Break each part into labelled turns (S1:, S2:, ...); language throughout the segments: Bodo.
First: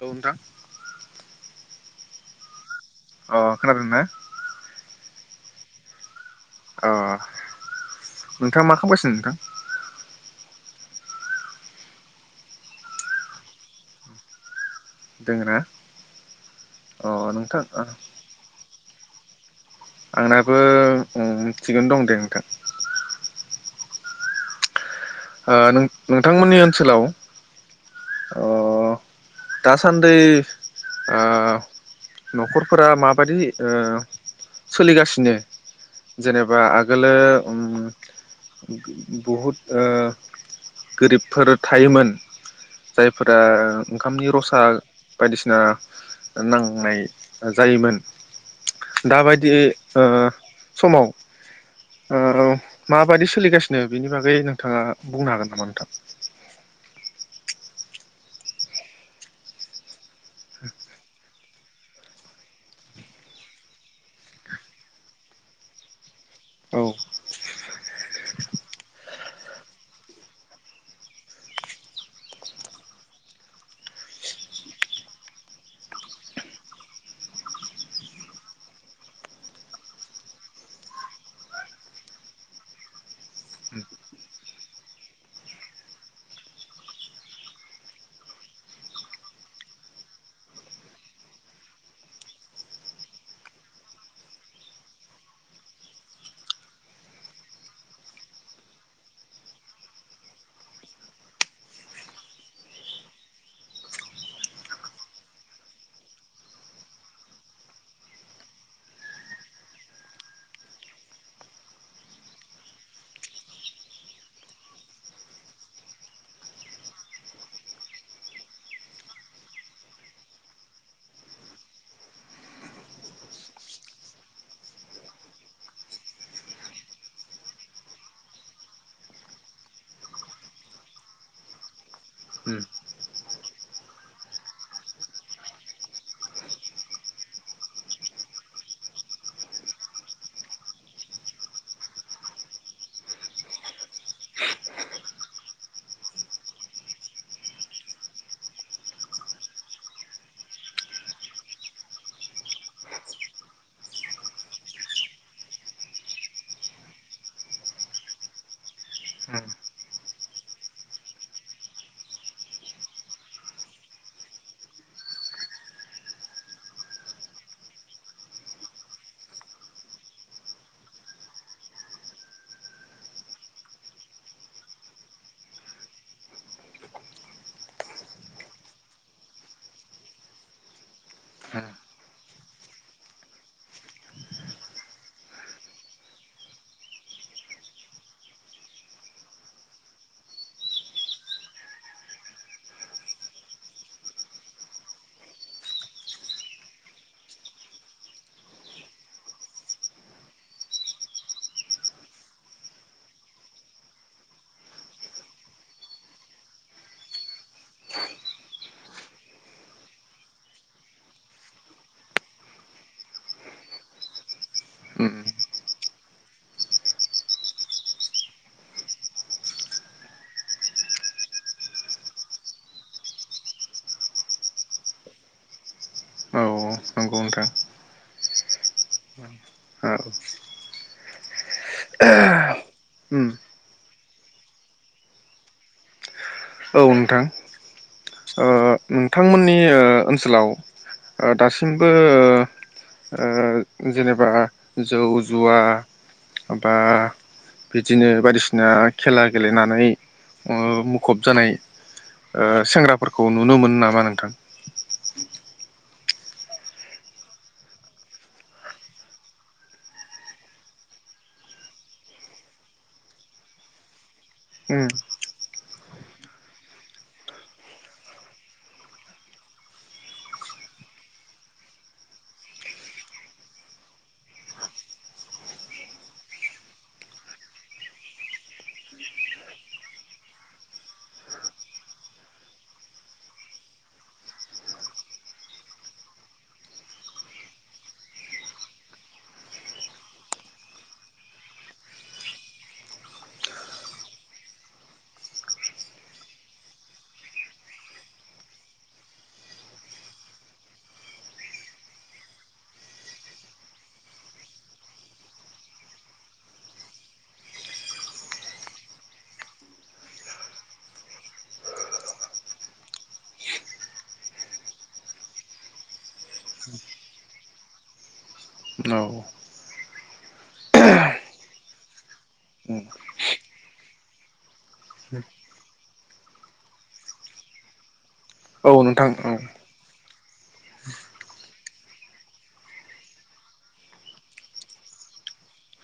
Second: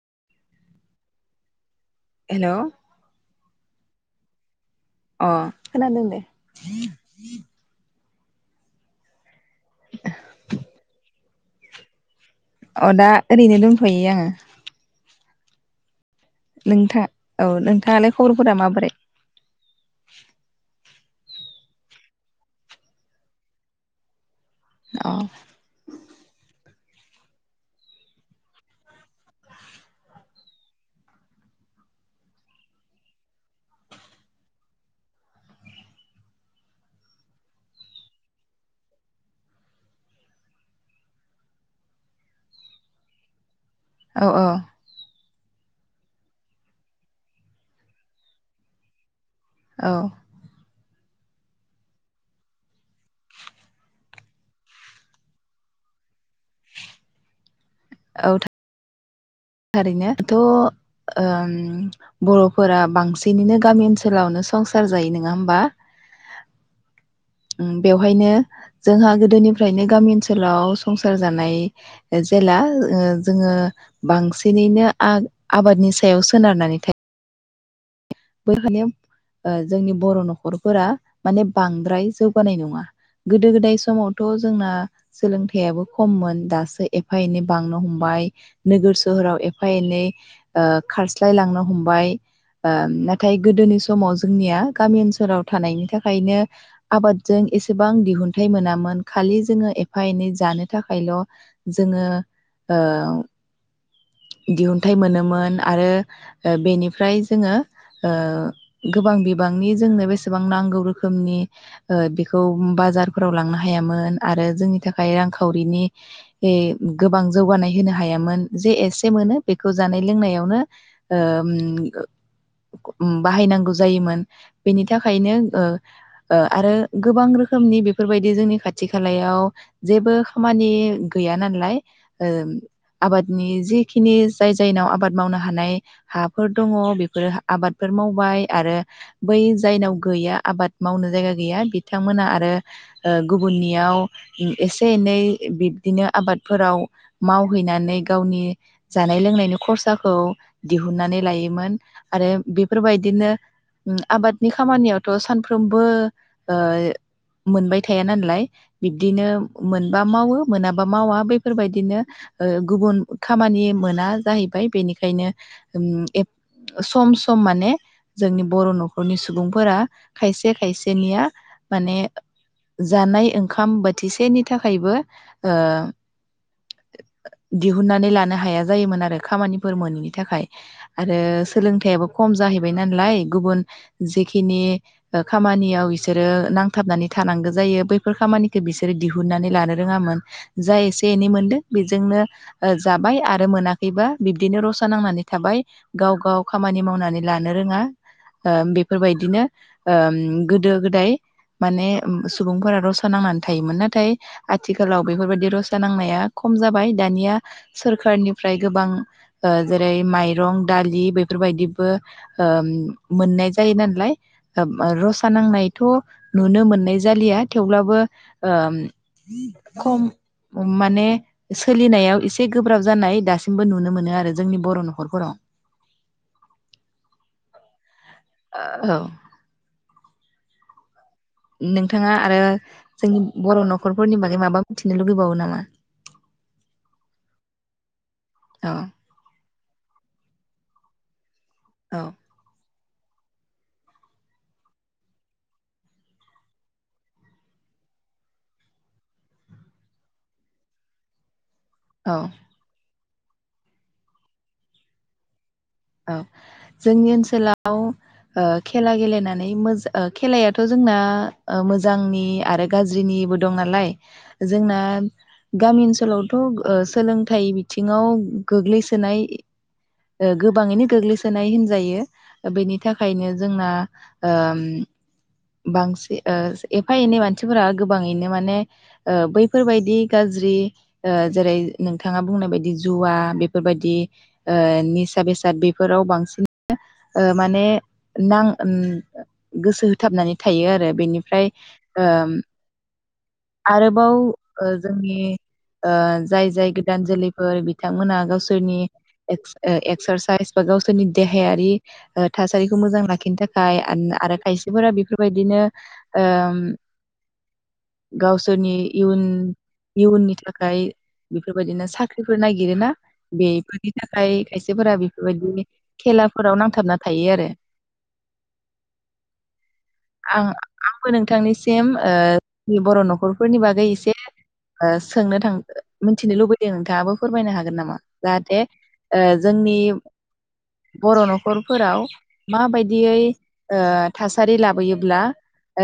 S1: औ नोंथां।
S2: हेल'
S1: अ खोनादोंना?
S2: अ खोनादों दे।
S1: अ नोंथाङा मा खामगायसिनो नोंथां?
S2: [unintelligible] अ दा ओरैनो दंथ'यो आंङो।
S1: दोंना?
S2: नोंथां औ नोंथांङालाय खबरफोरा माबोरै?
S1: आंनाबो ओ थिगैनो दं दे नोंथां।
S2: अ
S1: ओ नों नोंथांमोननि ओन ओनसोलाव ओ दासान्दि ओ न'खरफोरा माबादि ओ सोलिगासिनो जेनेबा आगोलो ओम बहुद ओ गोरिबफोर थायोमोन जायफोरा
S2: औ
S1: ओंखामनि
S2: औ
S1: रसा बायदिसिना नांनाय जायोमोन। दाबायदि
S2: औ
S1: ओ समाव ओ माबादि सोलिगासिनो बेनि बागै नोंथाङा बुंनो हागोन नामा नोंथां?
S2: औ था थारैनो थ' ओम बर'फोरा बांसिनैनो गामि ओनसोलावनो संसार जायो नोङा होमबा?
S1: औ
S2: उम बेवहायनो जोंहा गो दोनिफ्रायनो गामि ओनसोलाव संसार जानाय जेला ओ जोङो बांसिनैनो आ आबादनि सायाव सोनारनानै था [unintelligible] जोंनि बर' न'खरफोरा माने बांद्राय जौगानाय नङा गोदो गोदाय समावथ' जोंना सोलोंथाइयाबो खममोन दासो एफा एनै बांनो हमबाय नोगोर सोहोराव एफा एनै ओ खारस्लायलांनो हमबाय बा नाथाय गोदोनि समाव जोंनिया गामि ओनसोलाव थानायनि थाखायनो आबादजों एसेबां दिहुनथाइ मोनामोन खालि जोङो एफा एनै जानो थाखायल' जोङो ओ दिहुनथाइ मोनोमोन आरो ओ बेनिफ्राय जोङो ओ गोबां बिबांनि जोंनो बेसेबां नांगौ रोखोमनि ओ बेखौ बाजारफोराव लांनो हायामोन आरो जोंनि थाखाय रांखावरिनि गोबां जौगानाय होनो हायामोन जे एसे मोनो बेखौ जानाय लोंनायावनो ओम ओ उम बाहायनांगौ जायोमोन बेनि थाखायनो ओ ओ आरो गोबां रोखोमनि बेफोरबायदि जोंनि खाथि खालायाव जेबो खामानि गैया नालाय ओ
S1: उम
S2: आबादनि जिखिनि जाय जायनाव आबाद मावनो हानाय हाफोर दङ बेफोरो आबादफोर मावबाय आरो बै जायनाव गैया आबाद मावनो जायगा गैया बिथांमोना आरो ओ गुबुननियाव एसे एनै बिब्दिनो आबादफोराव मावहैनानै गावनि जानाय लोंनायनि खरसाखौ दिहुननानै लायोमोन आरो बेफोरबायदिनो आबादनि खामानियावथ' सानफ्रोमबो ओ मोनबाय थाया नालाय बिब्दिनो मोनबा मावो मोनाबा मावा बेफोरबायदिनो ओ गुबुन खामानि मोना जाहैबाय बेनिखायनो उम एफ सम सम माने जोंनि बर' न'खरनि सुबुंफोरा खायसे खायसेनिया माने जानाय ओंखाम बोथिसेनि थाखायबो ओ दिहुननानै लानो हाया जायोमोन आरो खामानिफोर मोनैनि थाखाय आरो सोलोंथाइयाबो खम जाहैबाय नालाय गुबुन जेखिनि खामानियाव इसोरो नांथाबनानै थानांगौ जायो बैफोर खामानिखो बिसोरो दिहुनन्नानै लानो रोङामोन जा एसे एनै मोनदों बेजोंनो ओ जाबाय आरो मोनाखैबा बिब्दिनो रसा नांनानै थाबाय गाव गाव खामानि मावनानै लानो रोङा ओ बेफोरबायदिनो ओम गोदो गोदाय माने सुबुंफोरा रसा नांनानै थायोमोन नाथाय आथिखालाव बेफोरबायदि रसा नांनाया खम जाबाय दानिया सोरखारनिफ्राय गोबां जेरै माइरं दालि बे फोरबायदिबो मोननाय जायो नाललाय
S1: उम
S2: रसा नांनायथ' नुनो मोननाय जालिया थेवब्लाबो ओम खम माने सोलिनायाव एसे गोब्राब जानाय दासिमबो नुनो मोनो आरो जोंनि बर' न'खरफोराव
S1: औ नंगौ नोंथां
S2: ओ औ
S1: ओ
S2: नोंथाङा आरो जोंनि
S1: उम
S2: बर' न'खरफोरनि बागै माबा मोनथिनो लुगैबावो नामा
S1: औ नोंथां ओ
S2: औ
S1: नोंथांमोननि ओ ओनसोलाव दासिमबो
S2: औ
S1: ओ जेनेबा जौ जुवा बा बिदिनो बायदिसिना खेला गेलेनानै ओम खुब जानाय
S2: औ
S1: ओ सेंग्रा फोरफोरखौ नुनो मोनो नामा नोंथां
S2: औ जोंनि ओनसोलाव ओं खेला गेलेनानै मोजा खेलायाथ' जोंना मोजांनि आरो गाज्रिनिबो दं नालाय जोंना
S1: उम
S2: गामि ओनसोलावथ' सोलोंथाइ बिथिङाव गोग्लैसोनाय ओ गोबाङैनो गोग्लैसोनाय होनजायो बेनि थाखायनो जोंना ओम बांसि एफा एनै मानसिफोरा गोबाङैनो माने ओ बैफोरबायदि गाज्रि ओ जेरै नोंथाङा बुंनाय बायदि जुवा बेफोरबायदि ओ नि सा बेसाद बेफोराव बांसिन ओ माने नां गोसो होथाबनानै थायो आरो बेनिफ्राय ओम आरोबाव ओ जोंनि ओ जाय जाय गोदान जोलैफोर बिथांमोना गावसोरनि एक्सारसाइस बा गावसोरनि देहायारि ओ थासारिखौ मोजां लाखिनो थाखाय आरो खायसेफोरा बेफोरबायदिनो ओम गावसोरनि इयुन इयुननि थाखाय बेफोरबायदिनो साख्रिफोर नागिरोना बेफोरनि थाखाय खायसेफोरा बेफोरबायदि खेलाफोराव नां थाबना थायो आरो
S1: औ
S2: आं आंबो नोंथांनिसिम ओ बर' न'खफोरनि बागै एसे ओ सोंनो थां मिनथिनो लुबैदों नोंथाङाबो फोरमायनो हागोन नामा जाहाथे
S1: औ नोंथां
S2: ओ
S1: औ
S2: जोंनि बर न खरफोराव माबायदियै ओ थासारि लाबोयोब्ला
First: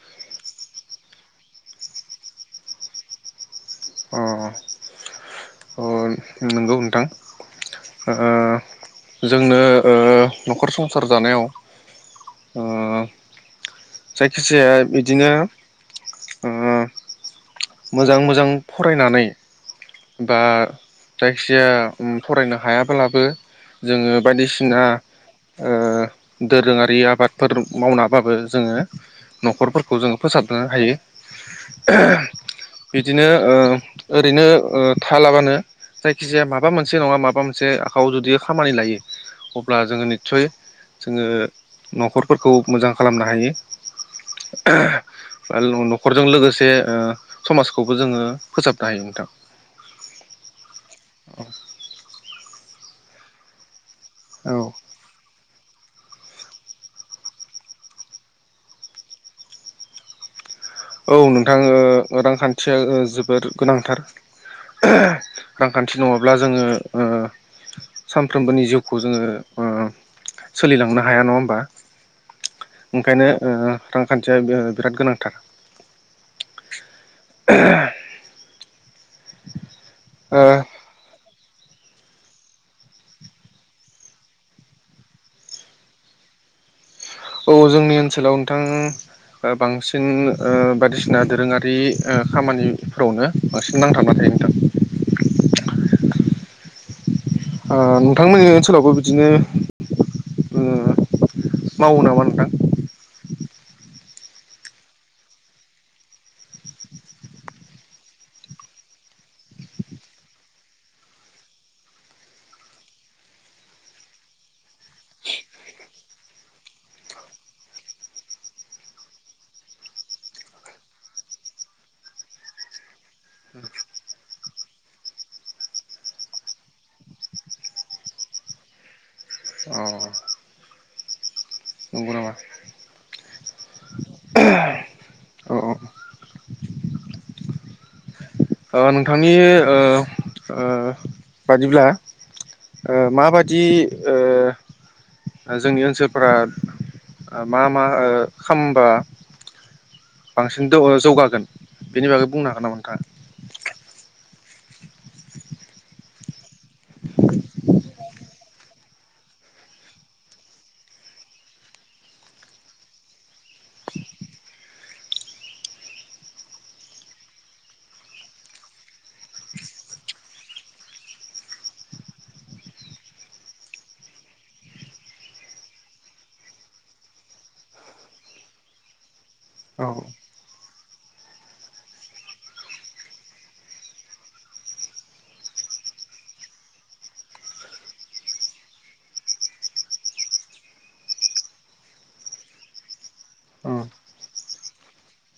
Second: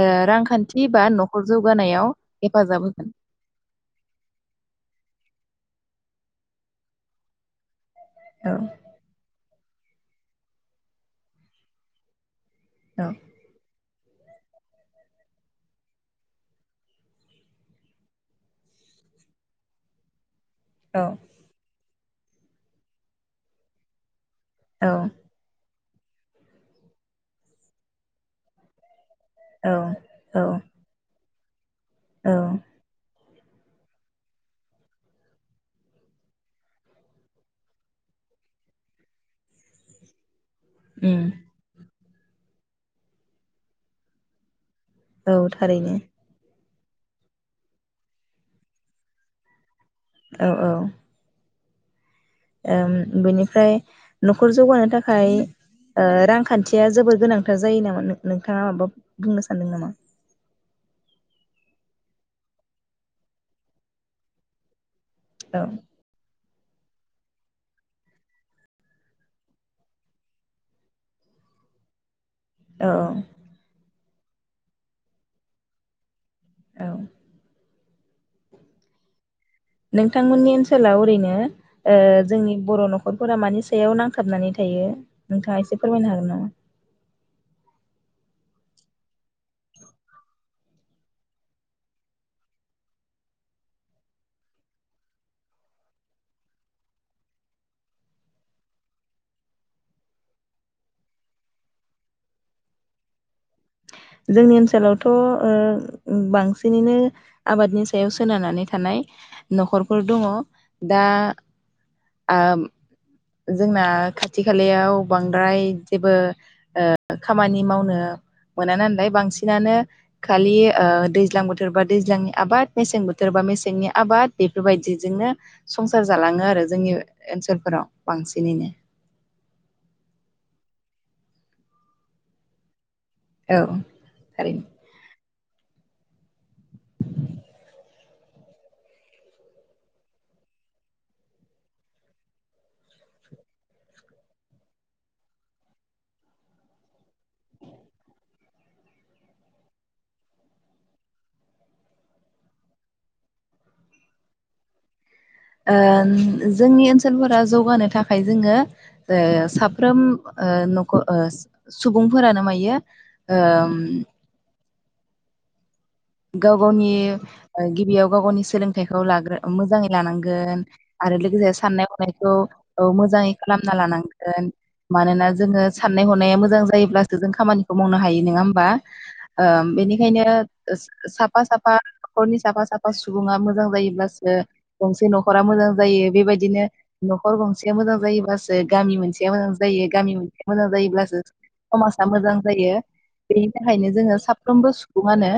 S2: ओ रांखान्थि बा न'खर जौगानायाव हेफाजाब होगोन
S1: अ अ नंगौ नोंथां
S2: औ
S1: ओ जोंनो ओ न'खर संसार जानायाव ओ
S2: औ
S1: जायखिजाया बिदिनो ओ मोजां मोजां फरायनानै बा
S2: औ
S1: जायखिजाया उम फरायनो हायाब्लाबो जोङो बायदिसिना
S2: औ
S1: ओ दोरोङारि आबादफोर मावनाबाबो जोङो
S2: औ
S1: न'खरफोरखौ जोङो
S2: औ
S1: फोसाबनो हायो [unintelligible]
S2: औ
S1: [unintelligible] बिदिनो ओ ओरैनो ओ थालाबानो जायखि जाया माबा मोनसे नङा माबा मोनसे आखआव जुदि खामानि लायो अब्ला जोङो निस्सय जोङो
S2: उम
S1: न'खर फोरखौ मोजां खालामनो हायो
S2: औ थारैनो
S1: न'खरजों लोगोसे ओ समाजखौबो जोङो फोसाबनो हायो नोंथां
S2: औ औ ओम बेनिफ्राय न'खर
S1: औ
S2: जौगानो थाखाय ओ रांखान्थिया जोबोर गोनांथार जायो नामा नोंथाङा माबा बुंनो सानदों नामा?
S1: औ नोंथां रांखान्थिया जोबोर गोनांथार।
S2: औ
S1: रांखान्थि नङाब्ला जोङो ओ सानफ्रोमबोनि जिउखौ जोङो ओ सोलिलांनो हाया नङा होमबा?
S2: औ
S1: ओंखायनो ओ रांखान्थिया बिराद गोनांथार।
S2: औ
S1: [unintelligible]
S2: नोंथांमोननि ओनसोलाव ओरैनो ओ जोंनि बर' न'खरफोरा मानि सायाव नांथाबनानै थायो नोंथाङा एसे फोरमायनो हागोन नामा?
S1: औ जोंनि ओनसोलाव नोंथां बांसिन ओ बायदिसिना दोरोङारि ओ खामानिफोरावनो बांसिन नांथाबना थायो नोंथां। ओ नोंथांमोननि ओनसोलावबो बिदिनो ओ मावो नामा नोंथां?
S2: जोंनि ओनसोलावथ' ओ बांसिनैनो आबादनि सायाव सोनारनानै थानाय न'खरफोर दङ दा ओ जोंना खाथि खालायाव बांद्राय जेबो ओ खामानि मावनो मोना नालाय बांसिनानो खालि ओ दैज्लां बोथोरबा दैज्लांनि आबाद मेसें बोथोरबा मेसेंनि आबाद बेफोरबायदिजोंनो संसार जालाङो आरो जोंनि ओनसोलफोराव बांसिनैनो।
S1: अ नंगौ नामा
S2: औै थारैनो।
S1: औ औ ओ नोंथांनि ओ- ओ बादिब्ला ओ माबादि ओ जोंनि ओनसोलफोरा मा मा ओ खालामबा बांसिन जौगागोन बेनि बागै बुंनो हागोन नामा नोंथाङा?
S2: ओम जोंनि ओनसोलफोरा जौगानो थाखाय जोङो साफ्रोम ओ नखर ओ सुबुंफोरानो मायो ओ गाव गावनि गिबियाव गाव गावनि सोलोंथाइखौ लाग्रो मोजाङै लानांगोन आरो लोगोसे साननाय हनायखौ मोजाङै खालामना लानांगोन मानोना जोङो साननाय हनाया मोजां जायोब्लासो जों खामानिखौ मावनो हायो नङा होमबा ओ
S1: औ
S2: बेनिखायनो साफा साफा न'खरनि साफा साफा सुबुङा मोजां जायोब्लासो गंसे न'खरा मोजां जायो बेबायदिनो न'खर गंसेया मोजां जायोब्लासो गामि मोनसेया मोजां जायो गामि मोनसेया मोजां जायोब्लासो समाजा मोजां जायो बेनि
S1: उम
S2: थाखायनो जोङो साफ्रोमबो सुबुङानो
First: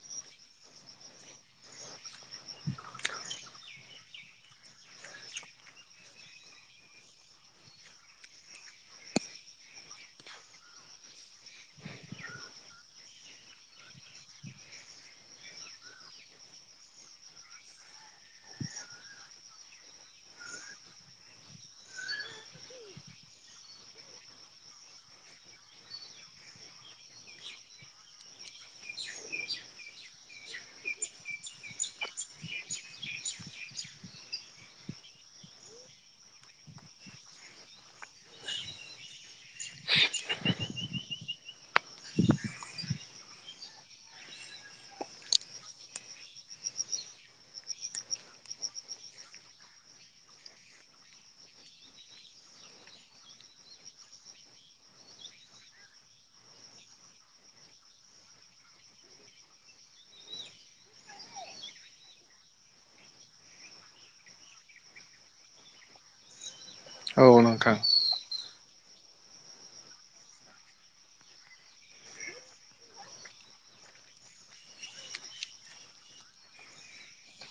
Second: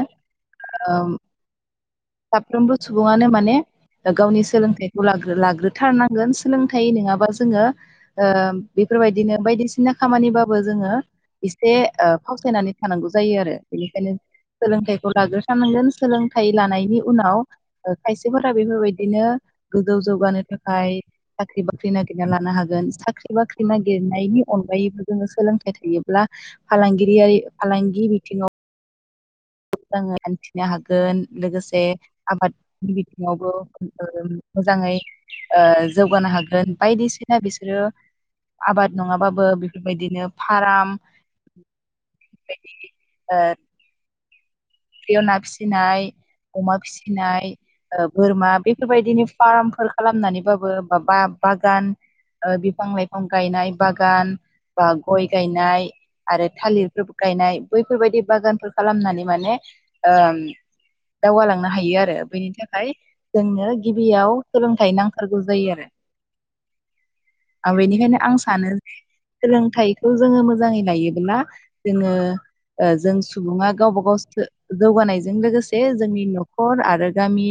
S2: ओम साफ्रोमबो सुबुङानो माने गावनि सोलोंथाइखौ लाग्रो- लाग्रोथारनांगोन सोलोंथाइ नङाबा जोङो ओ बेफोरबायदिनो बायदिसिना खामानिबाबो जोङो एसे फावसायनानै थानांगौ जायो आरो बेनिखायनो सोलोंथाइ लागोसारनांगोन सोलोंथाइ लानायनि उनाव खायसेफोरा बेफोरबायदिनो गोजौ जौगानो थाखाय साख्रि बाख्रि नागिरना लानो हागोन साख्रि बाख्रि नागिरनायनि अनगायैबो जोङो सोलोंथाइ थायोब्ला फालांगिरियारि फालांगि बिथिङाव मोजाङै हान्थिनो हागोन लोगोसे आबादनि बिथिङावबो मोजाङै ओ जौगानो हागोन बायदिसिना बिसोरो आबाद नङाबाबो बेफोरबायदिनो फार्म [unintelligible] फुख्रिया ना फिसिनाय, अमा फिसिनाय, बोरमा बेफोरबायदिनि फार्मफोर खालामनानैबाबो बा बा बागान बिफां- लाइफां गायनाय बागान बा गय गायनाय आरो थालिरफोर गायनाय बैफोरबायदि बागानफोर खालामनानै माने दावगालांनो हायो आरो बेनि थाखाय जोंनो गिबियाव सोलोंथाइ नांथारगौ जायो आरो।
S1: औ
S2: आ
S1: नोंथां
S2: बेनिखायनो आं सानो जे सोलोंथाइखौ जोङो मोजाङै लायोब्ला जोङो जों सुबुङा गावबा गाव जौगानायजों लोगोसे जोंनि न'खर आरो गामि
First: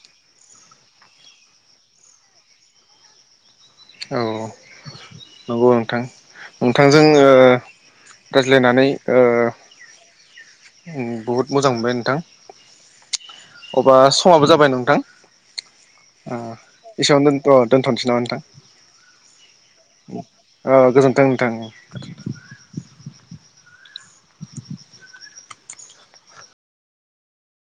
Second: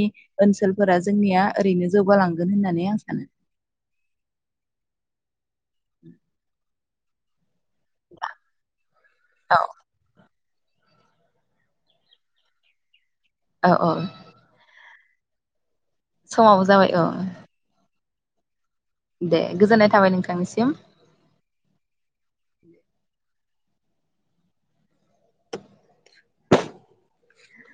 S2: ओनसोलफोरा जोंनिया ओरैनो जौगालांगोन होननानै आं सानो।
S1: औ नंगौ नोंथां [unintelligible] बिथांजों ओ रायज्लायनानै ओ
S2: औ
S1: बुहुत मोजां मोनबाय नोंथां।
S2: औ औ
S1: अब्ला समाबो जाबाय नोंथां। ओ
S2: समाबो जाबाय औ
S1: एसेङावनो दथ' -दोनथ'नोसै। अ' नोंथां।
S2: दे गोजोननाय थाबाय नोंथां।
S1: औ गोजोन्थों नोंथां उम।